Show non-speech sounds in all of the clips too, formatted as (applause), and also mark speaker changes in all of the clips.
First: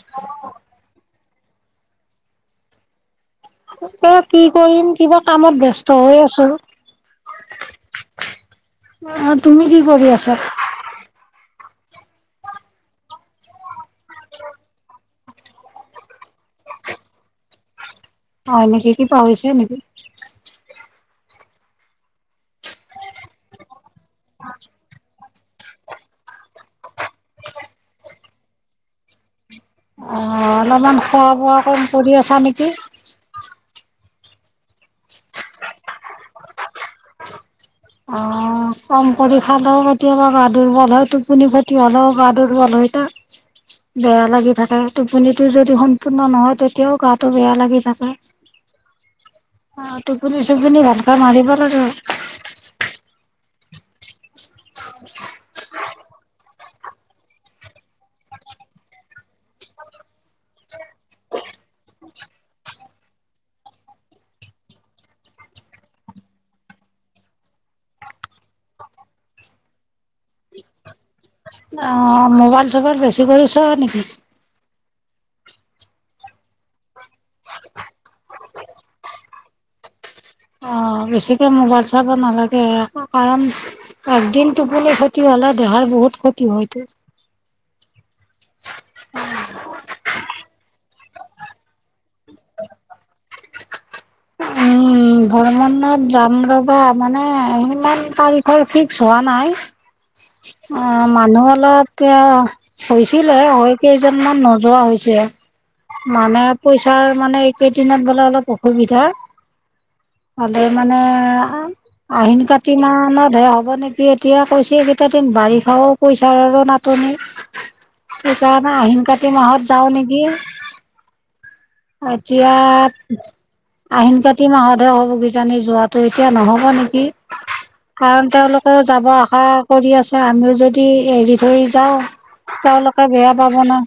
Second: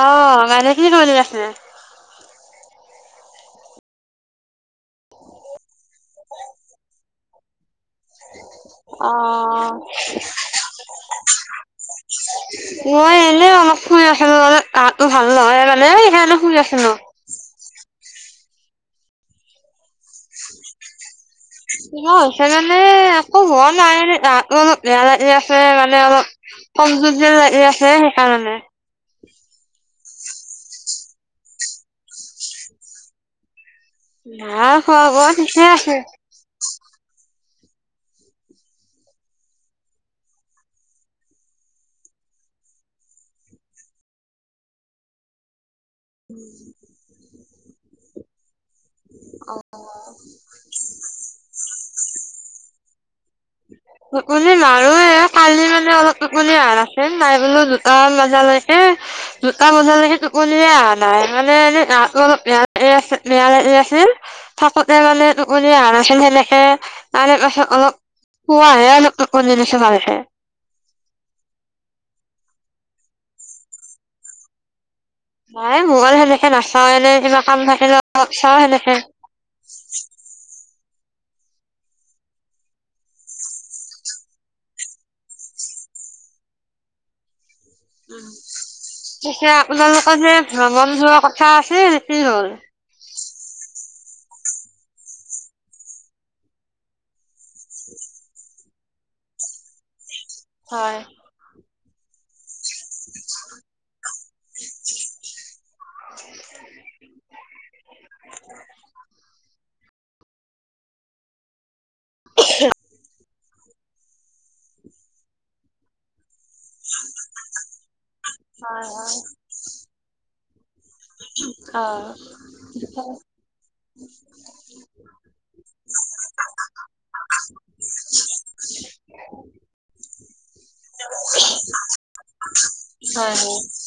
Speaker 1: আহ মানেখিনি কবলিব আছিলে (unintelligible)
Speaker 2: এ কি কৰিম কিবা কামত ব্যস্ত হৈ আছো
Speaker 1: অ
Speaker 2: আৰু তুমি কি কৰি আছা
Speaker 1: মই এনে অলপ শুই আছিলো অলপ গাটো ভাল নহয় মানে সহ শুই আছিলো (unintelligible)
Speaker 2: হয় নেকি কিবা হৈছে নেকি (unintelligible)
Speaker 1: কিবা হৈছে মানে একো হোৱা (unintelligible) ন আনে গাটো অলপ বেয়া লাগি আছে (unintelligible) আ মানে অলপ কমযু যে ল আছে সেইকাৰণে (unintelligible)
Speaker 2: অ অলপমান খোৱা বোৱা কম কৰি আছা নেকি (unintelligible)
Speaker 1: ন খোৱা বোৱা থিকে আছে (unintelligible)
Speaker 2: অ কম কৰি খালেও কেতিয়াবা গা দুৰ্বল হয় টোপনি খট হালেও গা দুৰ্বল হৈত বেয়া লাগি থাকে টোপনিটো যদি (unintelligible) উপূৰ্ণ নহয় তেতিয়াও গাটো বেয়া লাগি থাকে অ টোপনি চুপনি ভানক মাৰিব লাগে (unintelligible)
Speaker 1: টোপনি মাৰো এই কালি মানে অলপ টোপনি অহা নাছিল নাই বোলো জোতা মজালৈকে জোতা মজালৈকে টোপনিয় অহা নাই মানে এনে গ অলপ বেয়া আ বেয়া আছিল থাকোতে মানে টোপনি অহা নাছিল সেনেকে তাৰে পাছত অলপ (unintelligible) আহ আৰুছ ভালে (unintelligible)
Speaker 2: অ মোবাইল চোবাইল বেছি কৰি চোৱা নেকি
Speaker 1: নাই মোবাইল সেনেকে নাচাও এনে কিবা কাম থাকিল চাও সেনেকে (unintelligible)
Speaker 2: অ বেছিকে মোবাইল চাব নালাগে কাৰণ একদিন টোপুলি ক্ষতি হ'লে দেহাৰ বহুত ক্ষতি হয়ত (unintelligible)
Speaker 1: উ এতিয়া আপোনালোকৰ যে ভ্ৰমণ যোৱা কথা আছে কি হ'ল (unintelligible)
Speaker 2: উম ধৰ্ম যাম বাবা মানে ইমান তাৰিখৰ ফিক্স হোৱা নাই (unintelligible) অ
Speaker 1: হয়
Speaker 2: মানুহ অলপ ক (unintelligible) হৈছিল আৰু হৈ কি (unintelligible) জনমান নোযোৱা হৈছে মানে পইচাৰ মানে এইকেইদিনত বোলে অলপ অসুবিধা হা হলে মানে (unintelligible) আহিন কাতি মানত (unintelligible) দে হ'ব নেকি এতিয়া কৈছে এই কেইটা দিন বাৰিষাও পইচাৰ আৰু নাটনি (unintelligible) সেইকাৰণে
Speaker 1: হয়
Speaker 2: আহিন কাতি মাহত যাও নেকি (unintelligible)
Speaker 1: (inaudible)
Speaker 2: এতিয়া আহিন কাতি মাহতহে হ'ব কিজানি যোৱাতো এতিয়া নহব নেকি কাৰণ তেওঁলোকেও যাব আশা কৰি আছে আমিও যদি এৰি থৈ যাওঁ (unintelligible) তেওঁলোকে
Speaker 1: অ
Speaker 2: বেয়া
Speaker 1: হয়
Speaker 2: পাব
Speaker 1: হয়
Speaker 2: ন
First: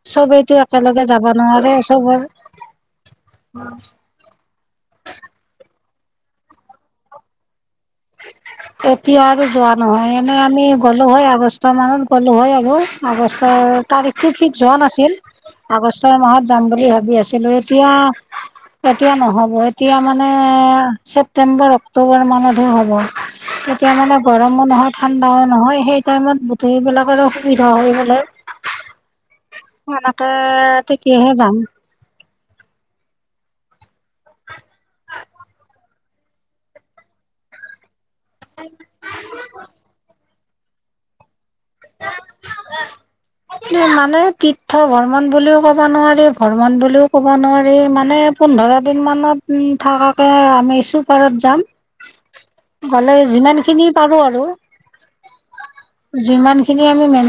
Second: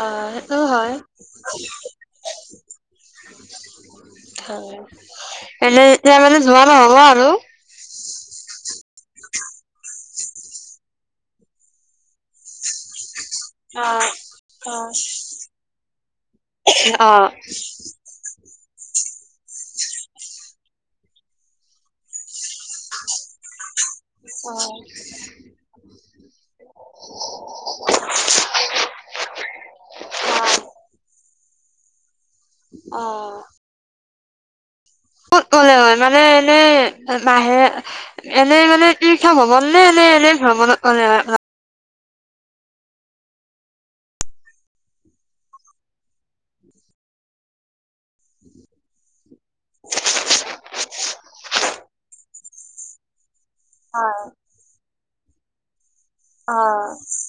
Speaker 1: অ
Speaker 2: চবেইতো
Speaker 1: সেইটো হয়
Speaker 2: একেলগে যাবা‌। নৰে চব হ'ল
Speaker 1: এনে এতিয়া মানে যোৱা নহ'ব আৰু,
Speaker 2: এতিয়া আৰু যোৱা নহয় এনেই আমি গ'লো হয় আগষ্ট মানত গ'লো হয় আৰু, আগষ্টৰ তাৰিখটো ফিক্স হোৱা নাছিল আগষ্টৰ মাহত যাম বুলি ভাবি
Speaker 1: অ'।
Speaker 2: আছিলোঁ এতিয়া- এতিয়া নহব এতিয়া মানে ছেপ্তেম্বৰ অক্টোবৰ মানত সে‌ হ'ব। তেতিয়া মানে গৰমো নহয় ঠাণ্ডাও নহয় সেই টাইমত গোটেইবিলাকৰো সুবিধা হৈ গ'লে। সেনেকে ঠিকেহে, যাম
Speaker 1: অ ক'ত মনে হয় মানে এনেই বাহে (unintelligible) এনেই মানে কি খাম ভবা নে এনেই এনেই, (unintelligible) আান অ (unintelligible)
Speaker 2: মানে তীৰ্থ ভ্ৰমণ বুলিও ক'ব নোৱাৰি ভ্ৰমণ বুলিও ক'ব নোৱাৰি মানে মানে পোন্ধৰ দিন মানত উ থাকাকে আমি চুপাৰত যাম গ'লে যিমান, খিনি পাৰো আৰু যিমান খিনি আমি মে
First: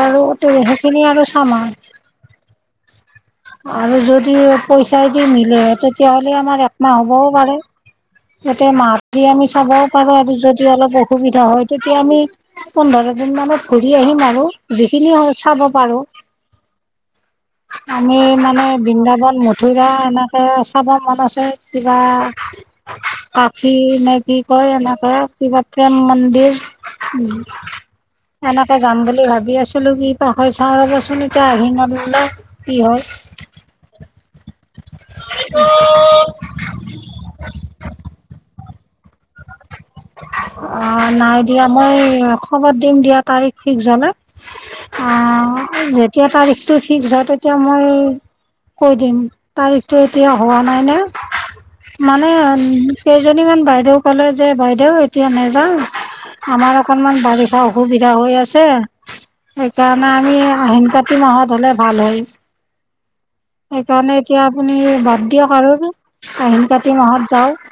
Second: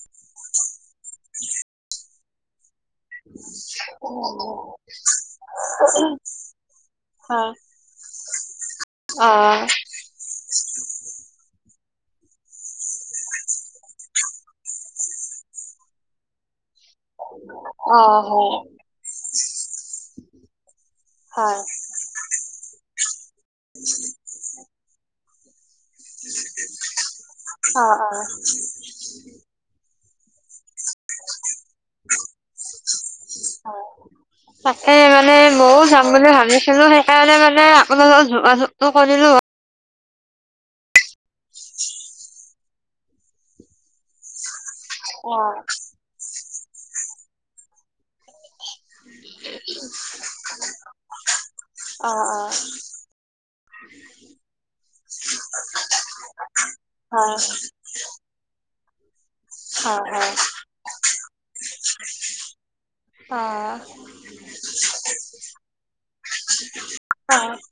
Speaker 2: আৰু সেইখিনি আৰু চামান আৰু যদি পইচাইদি মিলে তেতিয়াহলে আমাৰ একমাহ হ'বও পাৰে, গোটেই মাহ দি আমি চাবও পাৰো আৰু যদি অলপ অসুবিধা হয়, তেতিয়া আমি পোন্ধৰ দিন মানত ঘূৰি আহিম আৰু যিখিনি চাব পাৰো
Speaker 1: অ
Speaker 2: আমি মানে বৃন্দাবন মথুৰা এনেকৈ চাব মন আছে কিবা কাখি নে কি কয় এনেকৈ- কিবা প্ৰেম মন্দিৰ এনেকে যাম বুলি ভাবি আছিলো কি ত চাউ দিবাচোন এতিয়া আহি (unintelligible) মতল (unintelligible)
Speaker 1: তাকে মানে ময়ও যাম বুলি ভাবিছিলো সেইকাৰণে মানে আপোনালগত যোগাযোগ, (unintelligible) ত কৰিলো, (unintelligible)
Speaker 2: অ নাই দিয়া মই খবৰ দিম দিয়া তাৰিখ ফিক্স হলে। অ যেতিয়া তাৰিখ টো ফিক্স হোৱা তেতিয়া মই কৈ দিম তাৰিখ টো এতিয়া হোৱা নাই ন
Speaker 1: অ',
Speaker 2: মানে
Speaker 1: অ',
Speaker 2: কেইজনীমান বাইদেউক, ক'লে যে বাইদেউ এতিয়া নাযাওঁ আমাৰ অকনমান
Speaker 1: হয়,
Speaker 2: বাৰিষা অসুবিধা হৈ আছে সেইকাৰণে
Speaker 1: হয়,
Speaker 2: আমি আহিন কাতি মাহত হ'লে ভাল হয়
Speaker 1: হয়,
Speaker 2: সেইকাৰণে এতিয়া আপুনি বাদ দিয়ক আৰু আহিন কাতি মাহত
Speaker 1: অ',
Speaker 2: যাওঁক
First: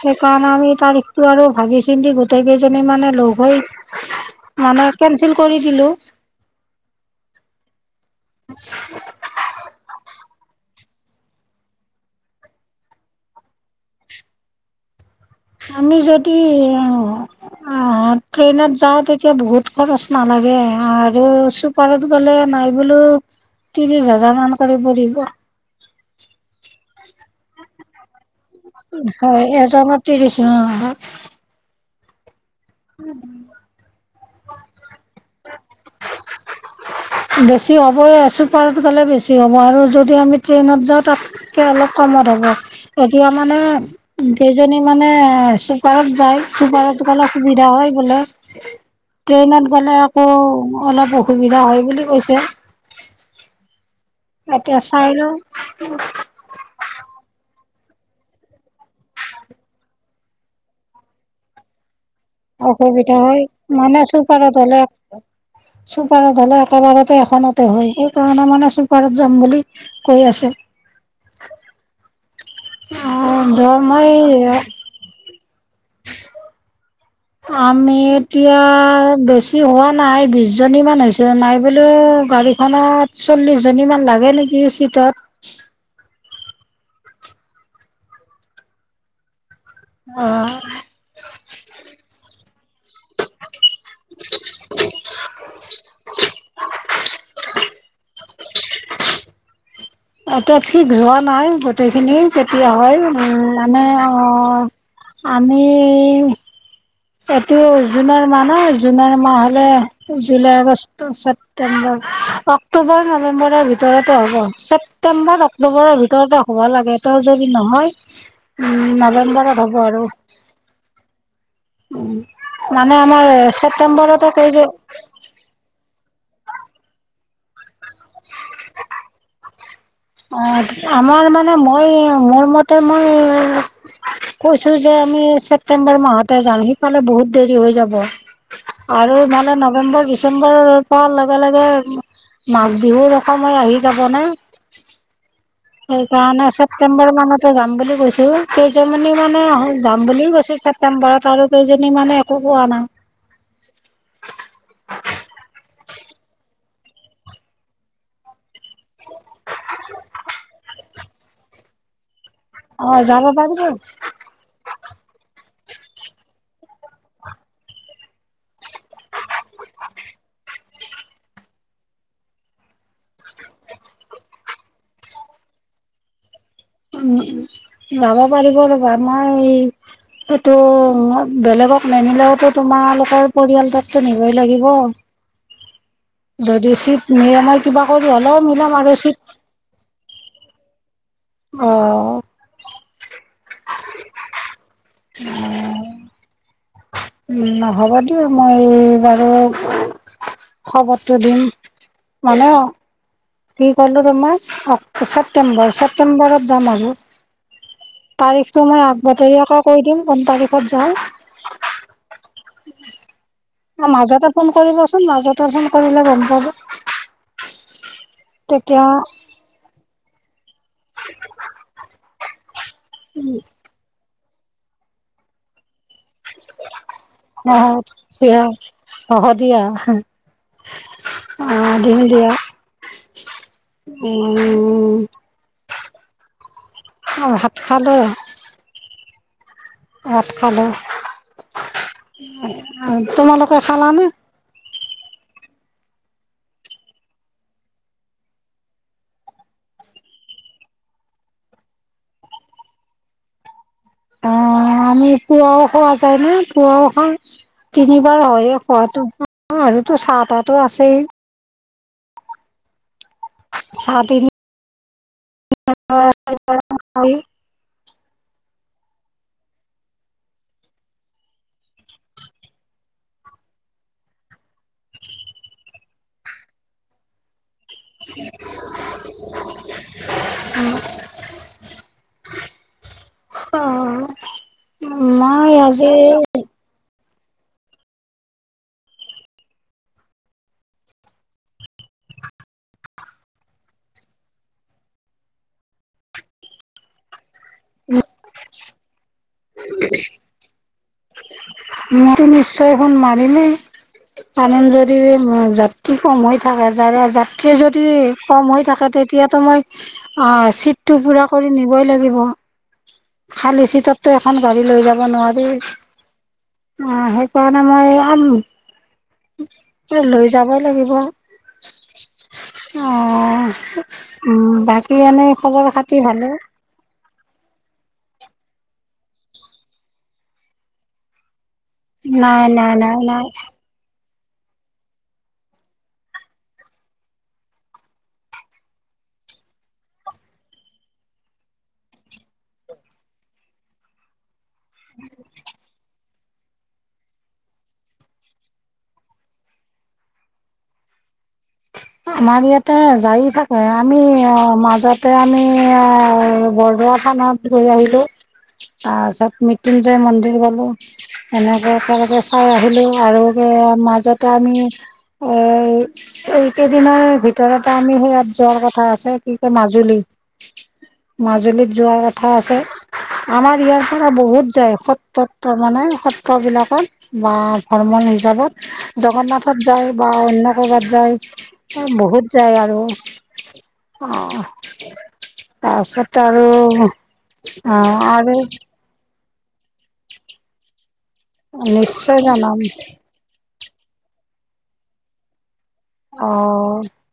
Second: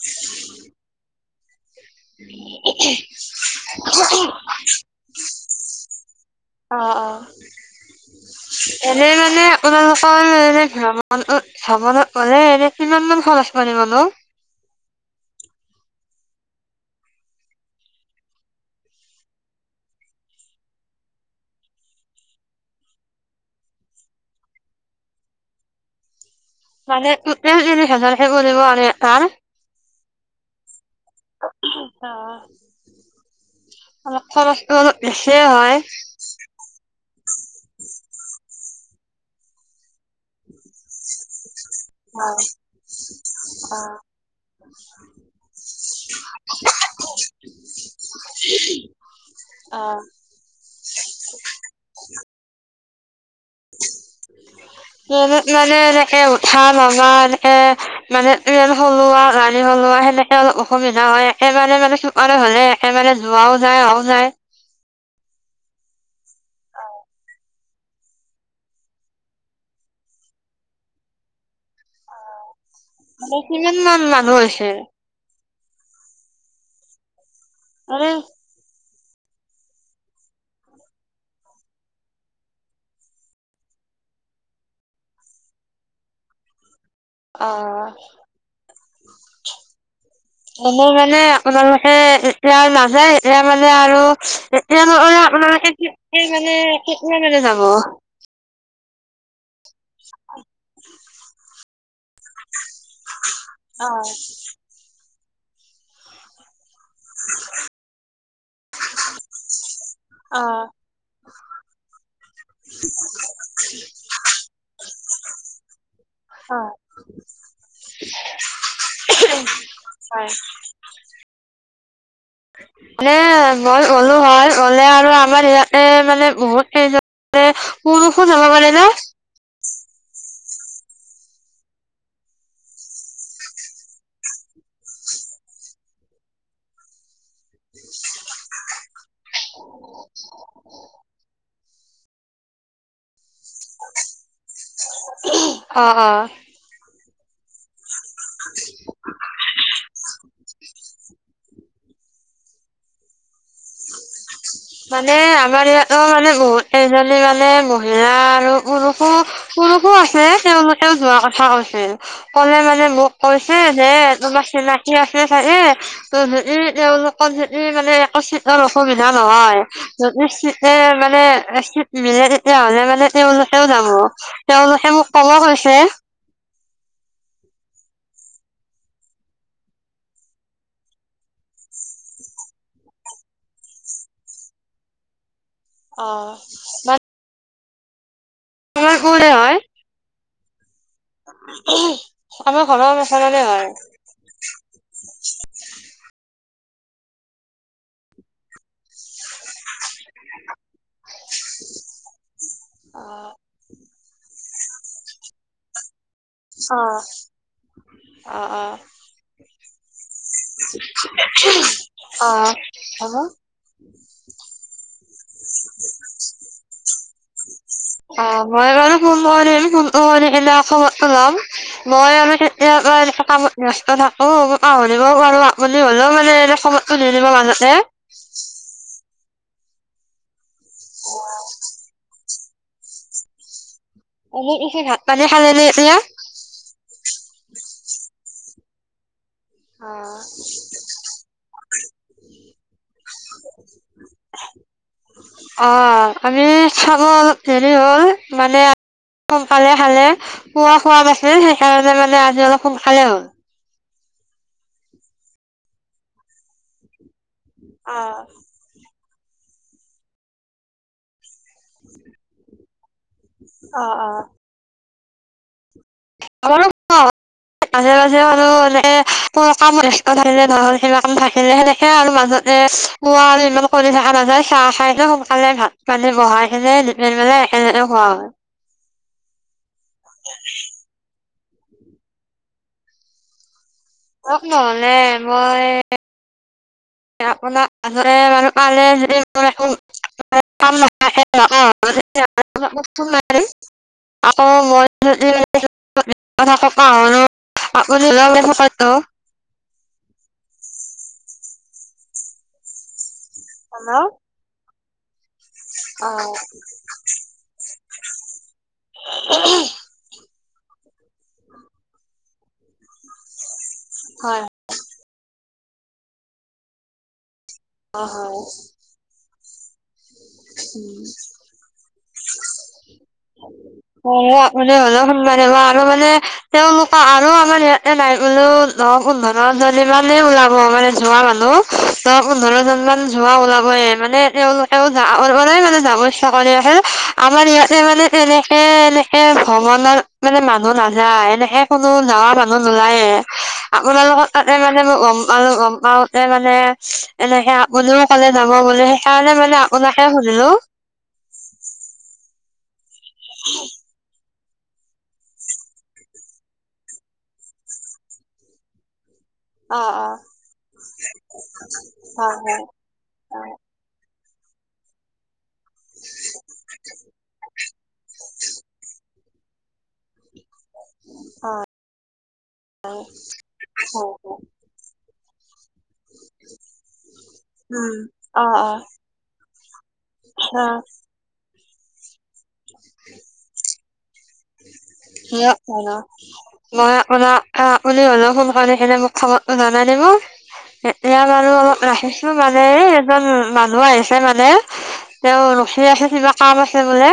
Speaker 2: সেইকাৰণে আমি তাৰিখতটো আৰু ভাবি চিন্তি গোটেইকেইজনী মানে ল'গ হৈ মানে কে নবেল কৰি দিলোঁ
Speaker 1: অ অ এনে মানে আপোনালোকৰ এনে ভ্ৰমণত ভ্ৰমণত গলে এনে কিমান মান খৰচ পৰিব নো?
Speaker 2: আমি যদি ট্ৰেইনত যাওঁ তেতিয়া বহুত খৰচ নালাগে আৰু চুপাৰত গ'লে নাই বোলো ত্ৰিশ হাজাৰ মান কৰি পৰিব
Speaker 1: মানে তোতেল ত্ৰিশ হাজাৰ
Speaker 2: হয় এজনত ত্ৰিশ অ
Speaker 1: অ অলপ খৰচটো অলপ বেছিয়ে হয়
Speaker 2: বেছি হ'বই চুপাৰত গ'লে বেছি হ'ব আৰু যদ দি আমি ট্ৰেইনত যাওঁ তাত কে অলপ কমত হ'ব এতিয়া মানে কেইজনী মানে চুপাৰত যায় চুপাৰত গলে সুবিধা হয় বোলে ট্ৰেইনত গ'লে আকৌ অলপ অসুবিধা হয় বুলি কৈছে
Speaker 1: (inaudible) ট্ৰেনত মানে এনেকে উঠা নমা এনেকে মানে ট্ৰেনসলো আৱ গাড়সহলো আৱ সেনেকে অলপ অসুবিধা হয় একেবাৰে মানে (unintelligible) একেবাৰে
Speaker 2: অসুবিধা হয়
Speaker 1: যোৱাও যায়
Speaker 2: মানে
Speaker 1: আহাও যায়।
Speaker 2: চুপাৰত হ'লে চুপাৰত গলে একেবাৰতে এখনতে হয় সেইকাৰণে মানে চুপাৰত যাম বুলি কৈ আছে
Speaker 1: মানে
Speaker 2: য
Speaker 1: কিমান মান
Speaker 2: মই
Speaker 1: মানুহ হৈছে?
Speaker 2: আমি
Speaker 1: মানে
Speaker 2: এতিয়া বেছি হোৱা নাই বিশ জনীমান হৈছো নাই বোলিও গাড়ীখনত চল্লিশ জনী মান লাগে নেকি চিটত
Speaker 1: অ
Speaker 2: অ
Speaker 1: এনেই মানে আপোনালোকে এতিয়া আৰু নাযায় এতিয়া মানে আৰু এতিয়া মানে আপোনাকে মানে কিমান মানুহ যাব
Speaker 2: এতিয়া ঠিক হোৱা নাই গো (unintelligible) তেইখিনি কেতিয়া হয় উম মানে অ আমি এইটো জোনৰ মান নহয় জুলাই মাহ হলে।
Speaker 1: অ',
Speaker 2: জুলাই
Speaker 1: অ',
Speaker 2: আগষ্ট ছেপ্তেম্বৰ অক্টোবৰ নৱেম্বৰৰ ভিতৰতে হ'ব ছেপ্তেম্বৰ অক্টোবৰৰ ভিতৰতে হ'ব লাগে ত যদি নহয় উ নৱেম্বৰত হব আৰু। মানে
Speaker 1: এনে
Speaker 2: আমাৰ
Speaker 1: মই গ'লো
Speaker 2: ছেপ্তেম্বৰতে
Speaker 1: হয়
Speaker 2: কৰিছো
Speaker 1: গলে আৰু আমাৰ ইয়াতে মানে সেই যাওঁতে। পুৰুষো যাব পাৰে ন।
Speaker 2: অ আমাৰ মানে মই মোৰ মতে মই কৈছো যে আমি ছেপ্তেম্বৰ মাহতে যাম সিফালে বহুত। দেৰি হৈ যাব আৰু ইমানে নৱেম্বৰ ডিচেম্বৰ প লগে লগে। মাঘ বিহু সময় আহি যাব নে
Speaker 1: (inaudible) অ', অ'।
Speaker 2: সেইকাৰণে চেপ্তেম্বৰ মানতে যাম বুলি কৈছে। কেইজনমানী মানে যাম বুলি কৈছো ছেপ্তেম্বৰত আৰু কেইজন মানে একো কোৱা নাই।
Speaker 1: মানে আমাৰ ইয়াতো মানে বহুত। সেইজনী মানে মহিলা আৰু (unintelligible) পুৰুষো পুৰুষো আছে তেওঁলোকে। তেওঁ যোৱা কথা কৈছিল। কলে
Speaker 2: অ
Speaker 1: মানে মোক
Speaker 2: যাব
Speaker 1: কৈছে
Speaker 2: পাৰিব উ
Speaker 1: যে তোমাৰ চিনাকি আছে চাগে। (unintelligible) ত হে তেলোকত হে মানে এক (unintelligible) অসুবিধা নহয় যদি চিট মানে চিট মিলে তেতিয়াহলে মানে তেওঁলোকেও যাব তেওঁলোকে মোক কব কৈছে। (unintelligible)
Speaker 2: উ যাব পাৰিব ৰ'বা মই এইটো বেলেগক নিনিলেওতো তোমালোকৰ পৰিয়াল তোক টো নিবই লাগিব। (unintelligible)
Speaker 1: অ
Speaker 2: যদি
Speaker 1: মানে
Speaker 2: শীত মে হয়। কিবা ক হল মিল
Speaker 1: আমাৰ
Speaker 2: মাৰচ
Speaker 1: কোনে হয় আমাৰ ঘৰৰ সেইফালৰে হয়। (inaudible)
Speaker 2: উম নহ'ব দিয়া মই আৰু খবৰটো দিম মানে অ। কি ক'লো ৰম অ ছেপ্তেম্বৰ ছেপ্টেম্বৰ ছেপটেম্বৰত যাম
Speaker 1: অ
Speaker 2: আৰু
Speaker 1: অ
Speaker 2: তাৰিখটো মই আগতীয়াকৈ আক কৈ দিম। কোন তাৰিখত যাওঁ
Speaker 1: অ হ'ব।
Speaker 2: মাজত- কৰিলে গম পাবা
Speaker 1: (unintelligible) (unintelligible) খবৰ জনাম মই আমি এ' এনেকে কামত ব্যস্ত থাক। (unintelligible) সময়টো নিদিব মাজতে-
Speaker 2: হব দিয়া। অঁহ দিম দিয়া
Speaker 1: আপুনি ভাত
Speaker 2: উম
Speaker 1: পানী খালে নে এতিয়া?
Speaker 2: অঁ ভাত খালোঁ ভাত খালো। তোমালোকে খালা নে?
Speaker 1: অঁ আমি খালো। হেৰি হ'ল মানে সোনকালে খালো পোৱা খোৱা নাছিলো। সেইকাৰণে মানে আজি অলপ সোনকালে হ'ল।
Speaker 2: অঁ আমি পুৱাওঁ খোৱা যায় ন। পুৱাওঁ খাওঁ।
Speaker 1: অ
Speaker 2: তিনিবাৰ হয়ে খোৱাতো। অঁ আৰু তো চাহ- তাহটো আছেই।
Speaker 1: (unintelligible)
Speaker 2: চাহ
Speaker 1: অঁ অঁ
Speaker 2: তিনিবাৰ
Speaker 1: আমাৰো খোৱা
Speaker 2: খাওঁৱেই
Speaker 1: হয়। আৰু এনেকে কাম থাকিলে ন কিবা কাম থাকিলে সেনেকে আৰু মাজতে পোৱা আৰু ইমান কৰি থকা নাযায়। খোৱাই খাই সোনকালে ভাত- পানী বনাই কিনে মানে- সেনেকে খোৱা হয়।
Speaker 2: (unintelligible) (unintelligible)
Speaker 1: আহক নহলে মই- (unintelligible) (unintelligible)
Speaker 2: মইটো নিশ্চয় ফোন মা যিয়ে
Speaker 1: হেল্ল'
Speaker 2: কাৰণ য'ত দিবি। যাত্ৰী
Speaker 1: অ
Speaker 2: কম হৈ থাকে। যাত্ৰী যদি কম হৈ থাকে তেতিয়াতো মই- চিটটো পুৰা কৰি নিবই লাগিব খালি চি তততো
Speaker 1: হয়
Speaker 2: এখন
Speaker 1: হয়
Speaker 2: গাড়ী লৈ যাব নোৱাৰি অ সেই পান মম
Speaker 1: হয়
Speaker 2: উ লৈ যাবই লাগিব
Speaker 1: অ
Speaker 2: উম,
Speaker 1: মানে
Speaker 2: বাকী
Speaker 1: অলপ
Speaker 2: এনেই
Speaker 1: মানে
Speaker 2: খবৰ
Speaker 1: আৰু
Speaker 2: খাতি
Speaker 1: মানে
Speaker 2: ভালে?
Speaker 1: তেওঁলোক অ আৰু আমাৰ ইয়াতে নাই বোলো দহ পোন্ধৰজনী মমানেই ওলাব মানে যোৱা মানুহ ত
Speaker 2: নাই,
Speaker 1: পোন্ধৰ
Speaker 2: নাই,
Speaker 1: জন
Speaker 2: নাই,
Speaker 1: মান
Speaker 2: নাই।
Speaker 1: যোৱা ওলাবহে মানে তেওঁলোকেও যৰে মানে যাব ইচ্ছা কৰি আহে আমাৰ ইয়াতে মানে এনেকে এনেকে ভ্ৰমণত মানে মানুহ নাযায় এনেকে কোনো নাৱা মানুহ নোলায়ে আপোনাৰালোকত ত মানে গম গম পা মানে এনেকে আপুনিও ক'লে যাব বুলি সেইকাৰণে মানে আপোনাকে শুনিলো
Speaker 2: আমাৰ ইয়াতে যায় থাকে আমি মাজতে আমি বৰদোৱা থানত গৈ আহিলোঁ তাৰপিছত
Speaker 1: অ অ
Speaker 2: মৃত্যুঞ্জয় মন্দিৰ গলো এনেকে একেলগে
Speaker 1: হয়
Speaker 2: চাই
Speaker 1: হয়
Speaker 2: আহিলো আৰু মাজত ত আমি অ আমি সে ইয়াত জৰ কথা আছে কি ক মাজুলী মাজুলীত যোৱাৰ কথা আছে আমাৰ ইয়াৰ
Speaker 1: অ হয়
Speaker 2: পৰা
Speaker 1: হয়
Speaker 2: বহুত যায় সত্ৰত তাৰ মানে সত্ৰবিলাকত বা ভ্ৰৰ্ম
Speaker 1: উম অ
Speaker 2: হিচাপত
Speaker 1: অ
Speaker 2: জগন্নাথ যায় বা অন্য ক'ৰবাত যায় অ বহুত য আৰু অ
Speaker 1: অ অ
Speaker 2: তাৰপিছত আৰু
Speaker 1: মই
Speaker 2: অ আৰু
Speaker 1: অওলপপ অলপ সমোনখে মোক খাব জ দে ম এয়া বাৰু অলপ
Speaker 2: নিশ্চয়
Speaker 1: ৰাখিছো
Speaker 2: জনাম
Speaker 1: মানে এজন মানুহ আহিছে মানে তেওঁ স আছে
Speaker 2: অ অ
Speaker 1: কিবা কাম আছে বোলে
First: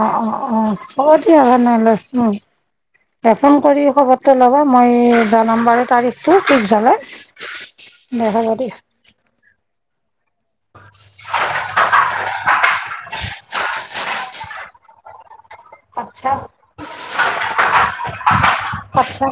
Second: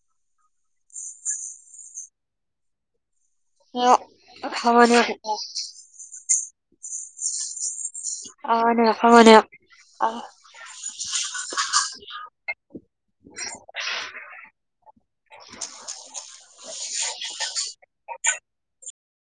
Speaker 2: অ অ অ হ'ব দিয়া নহ লৈছো ফোন কৰি
Speaker 1: অ
Speaker 2: খবৰটো ল'ব
Speaker 1: হ'ব
Speaker 2: মই
Speaker 1: দিয়ক
Speaker 2: জনাম বাৰু তাৰিখটো ফিক্স হলে দে হ'ব
Speaker 1: অ
Speaker 2: দিয়া
Speaker 1: দিয়ক হব দিয়ক অ। (inaudible)
Speaker 2: আত্চ্ছা আত্চ্ছা।